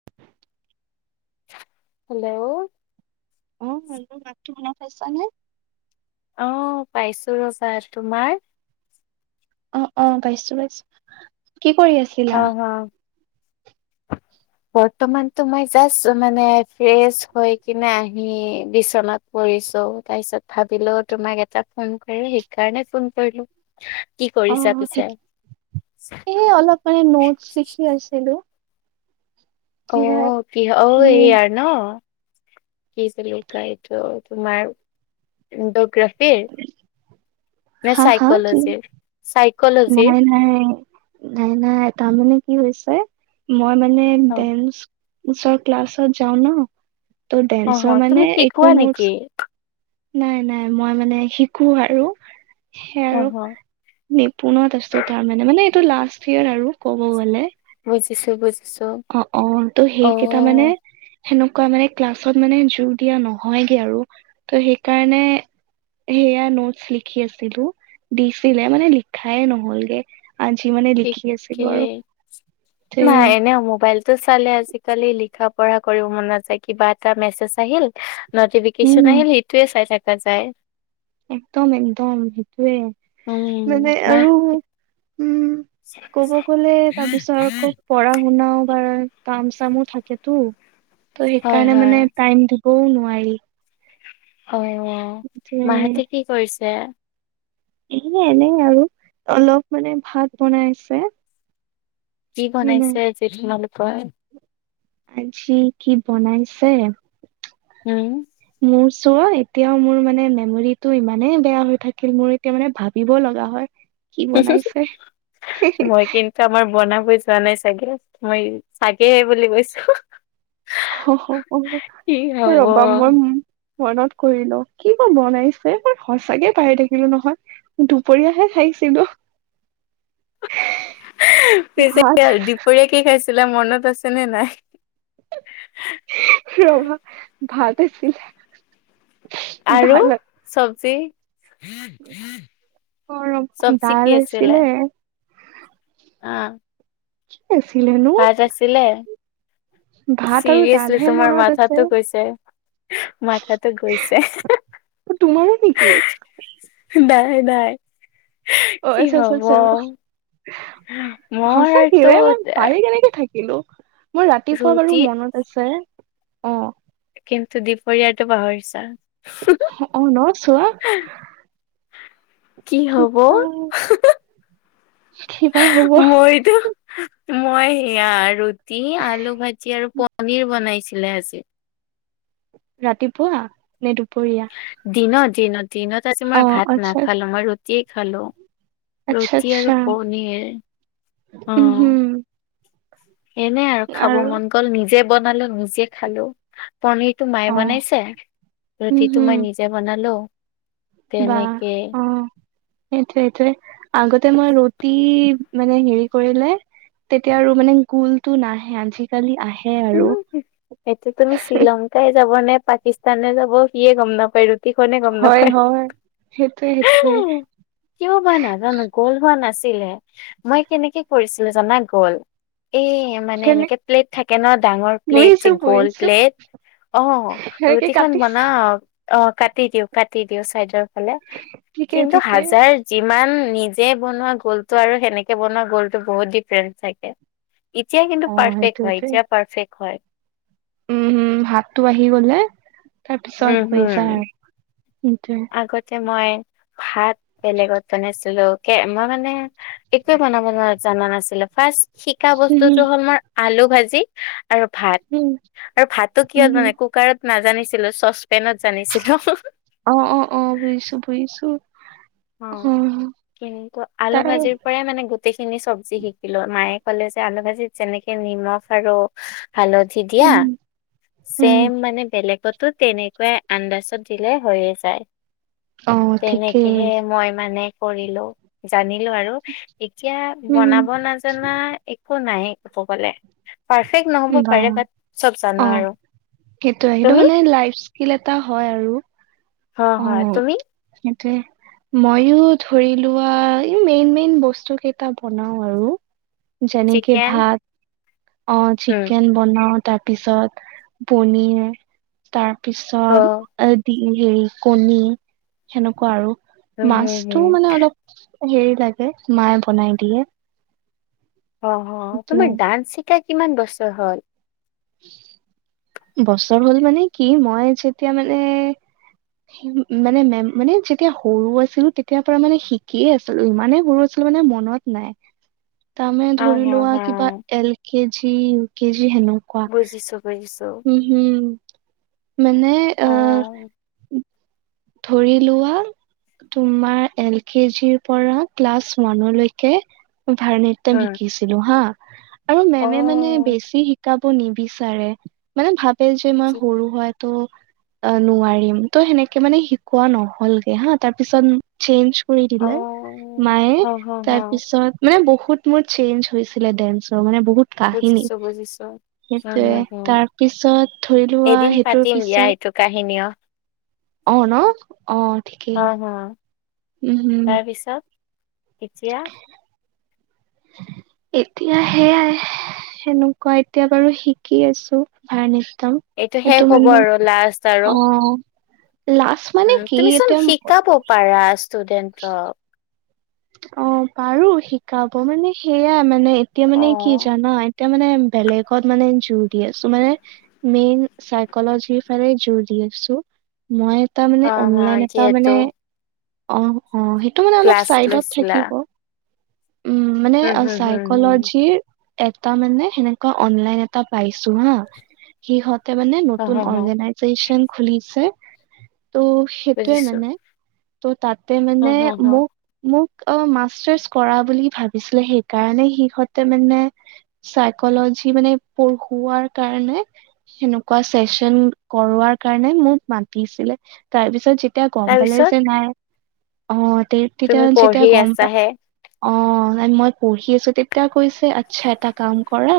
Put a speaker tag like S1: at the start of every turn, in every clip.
S1: [unintelligible]
S2: Hello?
S1: অ', hello মাতটো শুনা পাইছানে?
S2: অ', পাইছোঁ‌ ৰ'চাৰ তোমাৰ?
S1: অ'-অ', পাইছোঁ‌ পাইছোঁ‌, কি কৰি আছে?
S2: অ'-অ'। [unintelligible] বৰ্তমানতো মই জাষ্ট মানে ফ্ৰেচ হৈ কিনে আহি বিচনাত পৰিছোঁ‌, তাৰ পিছত ভাবিলোঁ‌ তোমাক এটা ফোন কৰি, সেইকাৰণে ফোন কৰিলোঁ‌।
S1: অ', ঠিকে, এই অলপ মানে নোটচ লিখি আছিলোঁ‌।
S2: অ', কিহ অ', এ
S1: উম
S2: আৰ ন? কি বুলি কয় এইটো তোমাৰ জিঅ'গ্ৰাফিৰ। নে
S1: হা হা কি
S2: চাইক'লজিৰ? চাইক'লজি।
S1: নাই, নাই-নাই তাৰ মানে কি হৈছে মই মানে
S2: অ',
S1: ডেন্স চৰ ক্লাছত যও ন, ত'
S2: অ',
S1: ডেন্সৰ
S2: অ', তুমি
S1: মানে
S2: শিকোৱা
S1: একো
S2: নেকি?
S1: ন'টচ নাই-নাই মই মানে শিকোঁ‌ আৰু, সেই
S2: অ',
S1: আৰু
S2: অ',
S1: নিপুণতৰ দেষ্টতা মানে, মানে এইটো লাষ্ট ইয়েৰ আৰু ক'ব গ'লে।
S2: বুজিছোঁ‌ বুজি
S1: অ'-অ', ত' সেইকেইটা মানে সেনেকুৱা মানে ক্লাছত মানে জোৰ দিয়া নহয়গে আৰু, ত' সেইকাৰণে এ, সেয়া নোটচ লিখি আছিলোঁ দিছিলে মানে লিখাই নহ'লগে। আজি মানে লিখি
S2: ঠিকে
S1: আছিলো আৰু তে
S2: ভা এনেওঁ মোবাইল টোচালে আজিকালি লিখা-পঢ়া কৰিব মন নযায়, কিবা এটা মেছেজ আহিল নটিফিকেচন
S1: উম
S2: আহিল সেইটোৱে চাই থাকা যায়।
S1: একদম, একদম সেইটোৱে
S2: উম
S1: মানে
S2: মাহ
S1: আৰু উম,
S2: [inaudible]
S1: পঢ়া-শুনাওঁ বাৰ কাম-চামো থাকেতো ত'
S2: হয়
S1: সেইকাৰণে
S2: হয়
S1: মানে টাইমটো [unintelligible] নোৱাৰি।
S2: হয়
S1: তে
S2: অ' মাহঁতে কি কৰিছে?
S1: [unintelligible] এনে আৰু অলপ মানে ভাত বনাইছে।
S2: কি
S1: নাই নাই
S2: বনাইছে আজি তোমালোকৰ?
S1: আজি কি বনাইছে
S2: উম,
S1: মোৰ চোৱা এতিয়াওঁ মোৰ মানে মেমৰিটো ইমানে বেয়া হৈ থাকিল মোৰ এতিয়া মানে ভাবিব লগা হয় কি বনাইছে।
S2: তে আমাৰ বনাবৈ যোৱা নাই চাগে, মই চাগেহে বুলি কৈছো।
S1: [unintelligible]
S2: কি হব
S1: ৰ'বা মই মনত কৰি লওঁ কি বা বনাইছে মই সঁচাকে পাহৰি থাকিলোঁ নহয়। দুপৰীয়াহে খাইছিলোঁ।
S2: পিছে
S1: ভাত
S2: [unintelligible] দুপৰীয়া কি খাইছিলা মনত আছে নে নাই?
S1: ৰ'বা ভাত আছিলে।
S2: আৰু
S1: দাল
S2: চবজি?
S1: অ ৰবা
S2: চবজি
S1: দাল
S2: কি আছিলে? অ',
S1: কি আছিলেনো
S2: ভাত আছিলে,
S1: ভাত আৰু
S2: চিৰিয়াচলি
S1: দালহে
S2: তোমাৰ
S1: মনত আছে
S2: মাথাতো গৈছ। মাথাতো গৈছে।
S1: অ'তোমাৰো নেকি?
S2: এ, নাই, নাই।
S1: অ'
S2: কি
S1: আচ্ছা, আচ্ছা,
S2: হব
S1: আচ্ছা অ' সঁচাকে
S2: মোৰতো
S1: ৰে মই পাহৰি কেনেকে থাক লোঁ মই ৰাতিপুৱা বাৰু
S2: ৰুটি
S1: মনত আছে অ'।
S2: কিন্তু দিপৰীয়াৰটো পাহৰিছা?
S1: হ, অ' ন, চোৱা?
S2: কি হব
S1: কিবা, কিবা হ'ব
S2: ইটো মই সেয়া ৰুটি, আলু ভাজি আৰু পনিৰ বনাইছিলে আজি।
S1: ৰাতিপুৱা নে দুপৰীয়া?
S2: দিনত, দিনত, দিনত আজি
S1: অ
S2: মই ভাত
S1: আচ্ছা
S2: নাখালোঁ, মই ৰুটিয়ে খালোঁ।
S1: আচ্ছা
S2: ৰুটি আৰু
S1: আচ্ছা
S2: পনীৰ অ'।
S1: উম হম
S2: এনে আৰু খাব মন গ'ল নিজে বনালোঁ, নিজে খালোঁ পনিৰ তো মায়ে
S1: অ
S2: বনাইছে,
S1: উম
S2: ৰুটিটো
S1: হম
S2: মই নিজে বনালোঁ।
S1: বা, অ'। সেইটোৱে, এইটোৱে আগতে মই ৰুটি মানে হেৰি কৰিলে তেতিয়া আৰু মানে গোলটো নাহে, আজি কালি আহে।
S2: ইও
S1: আৰু
S2: হু, সেইটো তুমি শ্ৰীলংকাই যাব নে পাকিস্তানে যাব সিয়ে গম নাপায় আৰু। টিখনে গম
S1: হয়
S2: নাপায়,
S1: হয় সেইটোৱে সেইটোৱে
S2: কিয় বা নাজানো? গ'ল হোৱা নাছিলে? মই কেনেকে কৰিছিলো জানা গ'ল এ- মানে
S1: কেনে
S2: এনেকে প্লেট থাকে থককে ন ডাঙৰ প্লেট
S1: বুজিছো
S2: যে গ'ল
S1: বুজিছো
S2: প্লেট, অ
S1: সেনেকে
S2: ৰুটিখন
S1: কাটিছা
S2: বনাও অত অ কাটি দিও কাটি দিওঁ চাইদৰ ফালে,
S1: ঠিকে
S2: কিন্তু
S1: ঠিকে।
S2: হাজাৰ যিমান নিজে বনোৱা গোলটো আৰু সেনেকে বনোৱা গোলটো বহুত ডিফাৰেন্স থাকে। ইতিয়াই কিন্তু
S1: অ
S2: পাৰফেক্ট হয়,
S1: সেইটোৱেটো।
S2: এতিয়া পাৰফেক্ট হয়।
S1: উম হু, হাতটো আহি গলে তাৰ
S2: উম
S1: পিছত হৈ
S2: হুম।
S1: যায় আৰু সেইটোয়ে।
S2: আগতে মই ভাত বেলেগত বনাইছিলো। কে মই মানে একোৱে বনাব না জানা নাছিলো, ফাৰ্ষ্ট শিকা বস্তুটো
S1: উম
S2: হ'ল মোৰ আলু ভাজি আৰু ভাত,
S1: উম
S2: আৰু ভাতো
S1: উম
S2: কিহত
S1: হম
S2: বনাই কুকাৰত নাজানিছিলো, চচপেনত জানিছিলো হুহু।
S1: অ অ অ বুজিছো বুজিছো, অ
S2: কিন্তু আলু
S1: তাৰ
S2: ভাজিৰ পৰাই মানে গোটেইখিনি চব্জি শিকিলো, মায়ে কলে যে আলু ভাজিত যেনেকে নিমখ আৰু- হালধি দিয়া,
S1: উম উম
S2: ছেম মানে বেলেগ- গতো তেনেকুৱাই আন্দাজত দিলে হৈয়ে যায়,
S1: অ
S2: তেনেকে-
S1: ঠিকেই
S2: মই মানে কৰিলো জানিলো আৰু, এতিয়া
S1: উম
S2: বনাব নাজানা একো - কো নায়েই কব গলে। পাৰফেক্ট নহ'ব
S1: বা
S2: পাৰে বাট চব জানো আৰু, তুমি?
S1: লাইফছ - ফিল এটা হয় আৰু।
S2: অ হয়, তুমি?
S1: সেইটোৱে। মইও ধৰি লোৱা এই মেইন মেইন বস্তুকেইটা বনাও আৰু। যেনেক
S2: চিকেন
S1: ভাত, অ চি -
S2: উম
S1: বনাও তাৰ পিছত পনীৰ,
S2: হ
S1: তাৰপিছত এ- ডিম হেৰি কণী সেনেকুৱা আৰু,
S2: উম হম
S1: মাছটো
S2: হম
S1: মানে অলপ- হেৰি লাগে মায়ে বনাই দিয়ে।
S2: অ অ
S1: সেইটোৱে।
S2: তোমাৰ ডান্স শিকা কিমান বছৰ হ'ল?
S1: বছৰ হ'ল মানে কি, মই যেতিয়া মানে- উহুম মানে মেম মানে যেতিয়া সৰু আছিলো তেতিয়াৰ পৰা মানে শিকিয়ে আছ- ছিলো, ইমানেই সৰু আছিলো মানে মনত নাই।
S2: [inaudible]
S1: তাৰ মানে
S2: অ
S1: ধৰি
S2: হ
S1: লোৱা
S2: হ
S1: কিবা এল কেজি, ইউ কেজি হেনো-
S2: বুজিছোঁ বুজিছোঁ।
S1: উ হুম মানে অ
S2: উম
S1: ধৰি লোৱা, তোমাৰ এল কে জিৰ পৰা ক্লাছ ওৱানলৈকে ভাৰ না ট্যম শিকিছিলো হা আৰু
S2: অ
S1: মেমে মানে বেছি শিকাব নিবিচাৰে। মানে ভাবে যে মই
S2: কি
S1: সৰু হয় তো নোৱাৰিম ত সেনেকে। কে মানে শিকোৱা নহ'লগে হা তাৰ পিছত, চেঞ্জ কৰি
S2: অ
S1: দিলে
S2: হ
S1: মায়ে
S2: হ হ
S1: তাৰপ- পিছত মানে বহুত মোৰ চেঞ্জ হৈছিলে ডেন্সৰ মানে বহুত কাহিনী
S2: বুজিছোঁ বুজিছোঁ।
S1: সেইটোয়ে তাৰ পিছত ধৰি লোৱা
S2: এদিন
S1: সেইটোৰ
S2: পাতিম দিয়া
S1: পিছত
S2: এইটো কাহিনীৰ আ
S1: অ' ন অ'
S2: হা,
S1: ঠিকেই।
S2: হা,
S1: উম হম
S2: তাৰপিছত এতিয়া।
S1: এতিয়া সেয়াই সেনেকুৱা, এতিয়া বাৰু শিকি আছোঁ ভাৰত নৃত্যম।
S2: এইটো শেষ হ'ব আৰু লাষ্ট আৰু
S1: অ লাজ মানে
S2: উ
S1: কি
S2: তুমি চোন
S1: এতিয়া অ
S2: শিকাব পাৰা ষ্টুডেণ্টতক।
S1: অ' পাৰোঁ শিকাব মানে সেইয়াই মানে এতিয়া মানে কি
S2: অ',
S1: জানা- এতিয়া মানে বেলেগত মানে জোৰ দি আছোঁ। মানে মেইন চাইক'লজি ফালে যোৰ দি আছোঁ। মই এটা
S2: হা,
S1: মানে
S2: হা,
S1: অনলাইন এটা
S2: যিহেতু
S1: মানে অ' অ' সেইটো মানে অলপ
S2: ক্লাছ
S1: চাইডত
S2: লৈছিলা।
S1: থাকিব। উম মানে
S2: হুম, হুম, হুম, হুম,
S1: চাইকলজিৰ এটা মানে সেনেকুৱা অনলাইন এটা পাইছোঁ হা। সিহঁতে মানে
S2: হা,
S1: নতুন
S2: হা, হা,
S1: অৰ্গেনাইজেচন খুলিছে। ত' সেইটোয়ে
S2: বুজিছো।
S1: মানে ত' তাতে
S2: হুম,
S1: মানে
S2: হুম, হুম,
S1: মোক, মোক অ' মাষ্টা কৰা বুলি ভাবিছিলে। সেইকাৰণে সিহঁতে মানে চাইকলজি মানে পঢ়োৱাৰ কাৰণে সেনেকুৱা চেচন কৰোৱাৰ কাৰণে মোক মাতিছিলে। তাৰ পিছত যেতিয়া গ'ম পালে
S2: তাৰপিছত
S1: যে নাই। অ'
S2: তুমি
S1: তেতিয়া
S2: পঢ়ি
S1: যেতিয়া গ'ম পালে
S2: আছাহে।
S1: অ' মই পঢ়ি আছোঁ। তেতিয়া কৈছে আচ্ছা এটা কাম কৰা।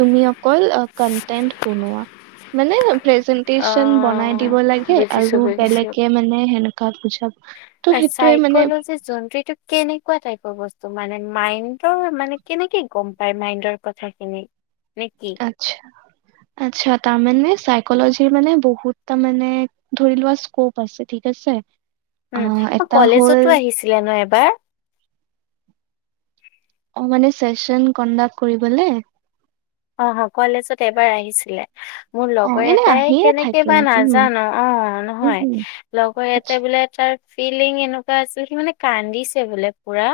S1: তুমি অকল কণ্টেন বনোৱা মানে প্ৰেজেন টিচন বনাই
S2: অ',
S1: দিব লাগে
S2: বুজিছো,
S1: আৰু
S2: বুজিছো।
S1: বেলেগে মানে সেনেকুৱা বুজা ত' সেইটোয়ে মানে
S2: সেইটো কেনেকুৱা টাইপৰ বস্তু মানে মাইণ্ডৰ মানে কেনেকে গ'ম পাই মাইণ্ডৰ কথাখিনি নে কি?
S1: আচ্ছা আচ্ছা তাৰ মানে চাইকলজি মানে বহুত তাৰ মানে ধৰি লোৱা স্কুপ পাছে ঠিক আছে অ' এটা হ'ল
S2: দিয়া না এবাৰ
S1: অ' মানে ফেচন কণ্ডাক্ট কৰিবলৈ।
S2: অ' কলেজত এবাৰ আহিছিলে। মোৰ
S1: অ
S2: লগৰ
S1: এনে
S2: এটাই
S1: আহিয়ে
S2: কেনেকে
S1: থাকে
S2: বা
S1: উম
S2: নাজানোঁ অ'
S1: উম
S2: নহয়।
S1: উম
S2: লগৰ
S1: আচ্ছা
S2: এটাই বোলে তাক ফিলিং এনেকুৱা আছিল সি মানে কান্দিছে বোলে পুৰা।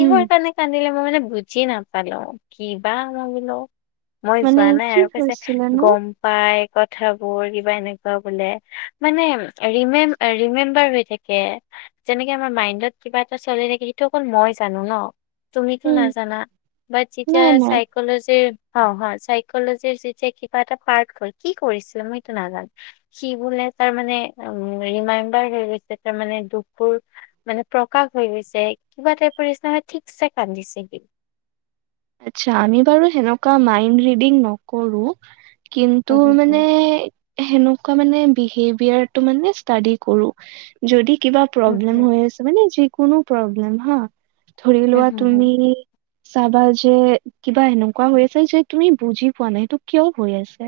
S1: উম
S2: কাৰণে কান্দিলে মই মানে বুজি নাপালোঁ, কিবা ভাবিলোঁ। মই
S1: মানে
S2: যোৱা নাই
S1: কি
S2: আৰু পিছে
S1: হৈছিলেনো
S2: গ'ম পাই কথাবোৰ কিবা এনেকুৱা বোলে মানে ৰিমে, ৰিমেম্বাৰ হৈ থাকে। যেনেকে আমাৰ মাইণ্ডত কিবা এটা চলে থাকে সেইটো অকল মই জানোঁ ন'। তুমি তো
S1: উম
S2: নাজানা, বা যিতিয়া
S1: নাই নাই
S2: চাইকলজি পাওঁ হয়। চাইকলজিৰ যেতিয়া কিবা এটা পাক হ'ল। কি কৰিছিলে মই এইটো নাজানোঁ সি বোলে তাৰ মানে উ ৰিম্মাইবাৰ হৈ গৈছে তাৰ মানে দুখবোৰ মানে প্ৰকাশ হৈ গৈছে কিবা টাইপৰ নিচিনা হৈ ঠিকছে কান্দিছে সি।
S1: আচ্ছা আমি বাৰু সেনেকুৱা মাইণ্ড ৰিডিং নকৰোঁ। কিন্তু
S2: হু হু হু
S1: মানে সেনেকুৱা মানে বিহেভিয়াৰটো মানে ষ্টাডি কৰো, যদি কিবা
S2: হু
S1: প্ৰব্লেম
S2: হু
S1: হৈ আছে, মানে যিকোনো প্ৰব্লেম হা, ধৰি
S2: হু
S1: লোৱা
S2: হু হু
S1: তুমি চাবাজ। যে কিবা এনেকুৱা হৈ আছে যে তুমি বুজি পোৱা নাই, এইটো কিয় হৈ আছে,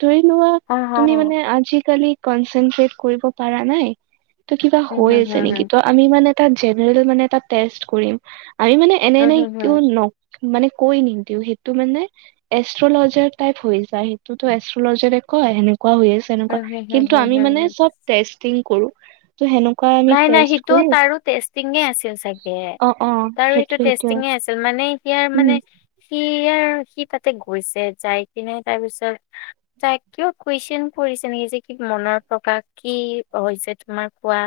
S1: ধৰি লোৱা
S2: অ', হম,
S1: তুমি মানে আজিকালি কনচন্ত্ৰেড কৰিব পাৰা নাই। ত' কিবা
S2: হম,
S1: হৈ
S2: হম,
S1: আছে
S2: হম,
S1: নেকি,
S2: হম,
S1: ত' আমি মানে তাত জেনেৰেল মানে এটা টেষ্ট কৰিম, আমি মানে এনে
S2: হম,
S1: এনে
S2: হম,
S1: কিয় নক মানে কৈ নিদিওঁ, সেইটো মানে এষ্ট্ৰলজাৰ টাইপ হৈ যায়, সেইটোতো এষ্ট্ৰলজাৰে কয়, সেনেকুৱা হৈ আছে। তেনেকুৱা,
S2: হম, হম, হম,
S1: কিন্তু
S2: হম,
S1: আমি
S2: হম,
S1: মানে
S2: হম।
S1: চব টেষ্টিং কৰো। ত' সেনেকুৱা আমি
S2: নাই, নাই,
S1: টেষ্ট
S2: সিটো
S1: কৰো
S2: তাৰো টেষ্টিঙে আছিল চাগে,
S1: অ অ
S2: তাৰো সেইটো
S1: সেইটোয়ে
S2: টেষ্টিঙে আছিল। মানে এতিয়াৰ
S1: উম
S2: মানে। সি আৰু, সি তাতে গৈছে, যাই কিনে তাৰপিছত তাই কিয় কুৱেশচন কৰিছে নিকি, যে কি মনৰ প্ৰকাশ কি হৈছে তোমাৰ কোৱা।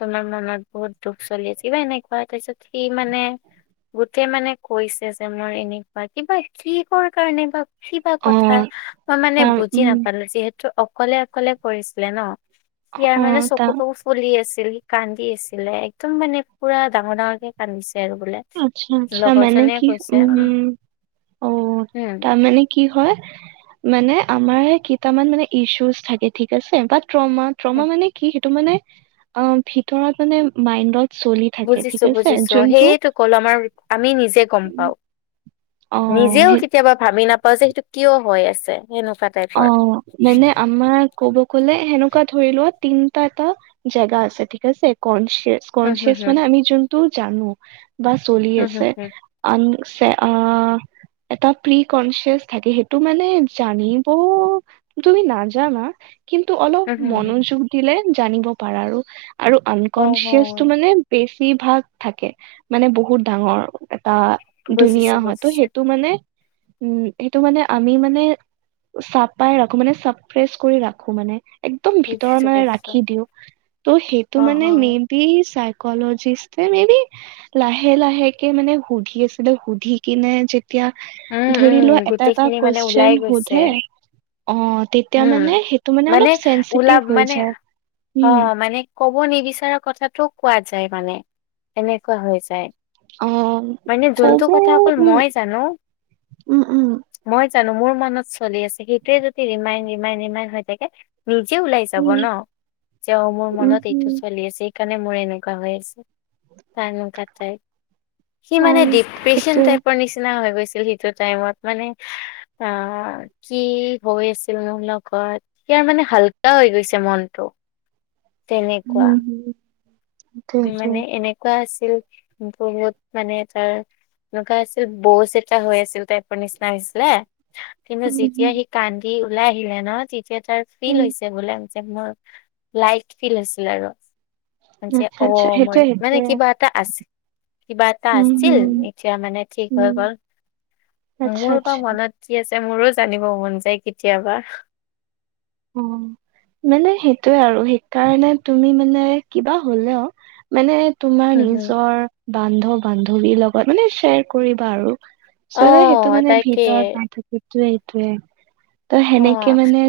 S2: তোমাৰ মনত বহুত দুখ চলি আছে, কিবা এনেকুৱা তাৰপিছত সি মানে গোটেই মানে কৈছে যে, মোৰ এনেকুৱা কিবা কিহৰ কাৰণে বা। কিবা
S1: অ
S2: কথা, মই মানে
S1: তাৰ
S2: বুজি
S1: উম
S2: নাপালোঁ, যিহেতু অকলে অকলে কৰিছিলে ন', ইয়াৰ
S1: অ
S2: মানে
S1: তাৰ
S2: চকুতো। পলি আছিল, কান্দি আছিলে একদম মানে পুৰা ডাঙৰ ডাঙৰকে কান্দিছে আৰু বোলে।
S1: আচ্ছা, আচ্ছা, মানে
S2: লগৰজনীয়ে
S1: কি,
S2: কৈছে
S1: উম' অ'
S2: উম
S1: তাৰমানে। কি হয়, মানে আমাৰ কেইটামান মানে ইছুজ থাকে ঠিক আছে, বাট ট্ৰমা, ট্ৰমা
S2: উম,
S1: মানে কি, সেইটো মানে অ' ভিতৰত মানে মাইণ্ডত চলি থাকে ঠিক আছে, যোনটো
S2: কলমাৰ আমি নিজে গ'ম
S1: উম,
S2: পাওঁ,
S1: অ
S2: নিজেও
S1: সেই
S2: কেতিয়াবা ভাবি নাপাওঁ যে, সেইটো কিয় হৈ আছে, সেনেকুৱাত।
S1: অ' মানে আমাৰ ক'ব ক'লে সেনেকুৱা ধৰি লোৱা, তিনটা এটা জেগা আছে ঠিক আছে, কনচিয়াচ
S2: হুম হুম
S1: কনচিয়াছ
S2: হুম
S1: মানে আমি যোনটো জানো, বা চলি
S2: হুম হুম
S1: আছে।
S2: হুম
S1: আনচে আ এটা প্ৰি কনচিয়াছ থাকে, সেইটো মানে জানি প তুমি নাজানা, কিন্তু অলপ
S2: হুম হুম হুম।
S1: মনোযোগ দিলে জানিব পাৰা আৰু, আৰু
S2: হয়
S1: আনকনচিয়াচটো
S2: হয়
S1: মানে। বেছিভাগ থাকে, মানে বহুত ডাঙৰ। অ' ধুনীয়া
S2: বুজিছো
S1: হয়তো,
S2: বুজিছো
S1: সেইটো মানে উম' সেইটো মানে আমি মানে চাপাই ৰাখো মানে, চাফ্ৰেছ কৰি ৰাখো মানে। একদম
S2: বুজিছো
S1: ভিতৰত মানে
S2: বুজিছো
S1: ৰাখি দিওঁ, ত'
S2: অ
S1: সেইটো
S2: হ
S1: মানে মেইন কি চাইকলজিষ্ট, মে বি লাহে লাহেকে মানে সুধি আছিলে, সুধি কেনে যে এতিয়া
S2: উম উম
S1: ধৰি লোৱা, এটা, এটা
S2: গোটেইখিনি মানে
S1: কুৱেচন
S2: ওলাই গৈছে
S1: সোধে। অ তেতিয়া মানে
S2: উম'
S1: সেইটো
S2: মানে
S1: অলপ চেনচিটিভ
S2: ওলাব,
S1: হৈ
S2: মানে
S1: যায় উম
S2: অ' মানে ক'ব নিবিচৰা কথাটো কোৱা যায় মানে, এনেকুৱা হৈ যায়।
S1: অ'
S2: মানে যোনটো
S1: ক'ব
S2: কথা অকল
S1: উম,
S2: মই জানো
S1: ' উম' উম'।
S2: মই জানো মোৰ মনত চলি আছে, সেইটোৱে যদি ৰিমাইন, ৰিমাইন, ৰিমাইন হৈ থাকে। নিজে ওলাই যাব
S1: উম
S2: ন', যে অ' মোৰ
S1: উম উম
S2: মনত এইটো
S1: হম
S2: চলি আছে। সেকাৰণে মোৰ এনেকুৱা হৈ আছে, বা এনেকোৱা টাইপ। সি
S1: অ
S2: মানে ডিপ্ৰেচন
S1: সেইটোৱে
S2: টাইপৰ নিচিনা হৈ গৈছিল সেইটো টাইমত, মানে আ কি হৈ আছিল মোৰ লগত, এতিয়া মানে হাল্কা হৈ গৈছে মনটো। তেনেকুৱা
S1: উম সেইটোৱে
S2: মানে এনেকুৱা আছিল বহুত মানে তাৰ এনেকুৱা আছিল বজ এটা হৈ আছিল টাইপৰ নিচিনা হৈছিলে কিন্তু
S1: উম
S2: যেতিয়া
S1: হম
S2: সি কান্দি ওলাই আহিলে ন তেতিয়া তাৰ ফিল
S1: উম
S2: হৈ বোলে যে মোৰ লাইট ফিল আছিল আৰু যে অ
S1: [unintelligible]
S2: ম মানে
S1: সেইটোৱে
S2: কিবা এটা আছে কিবা এটা
S1: উম
S2: আছিল
S1: হম
S2: এতিয়া মানে ঠিক হৈ
S1: উম
S2: গ'ল
S1: আচ্ছা
S2: তোমাৰ
S1: আচ্ছা
S2: মনত কি আছে মোৰো জানিব মন যায় কেতিয়াবা
S1: অ মানে সেইটোয়ে আৰু সেইকাৰণে তুমি মানে কিবা হলেও মানে তোমাৰ
S2: হুম হুম
S1: নিজৰ বান্ধ বান্ধৱীৰ লগত মানে শ্বেয়াৰ কৰিবা আৰু
S2: অ
S1: চ ন সেইটো মানে
S2: তাকে
S1: ভিতৰত [unintelligible] সেইটোৱে সেইটোৱে ত
S2: অ
S1: সেনেকে মানে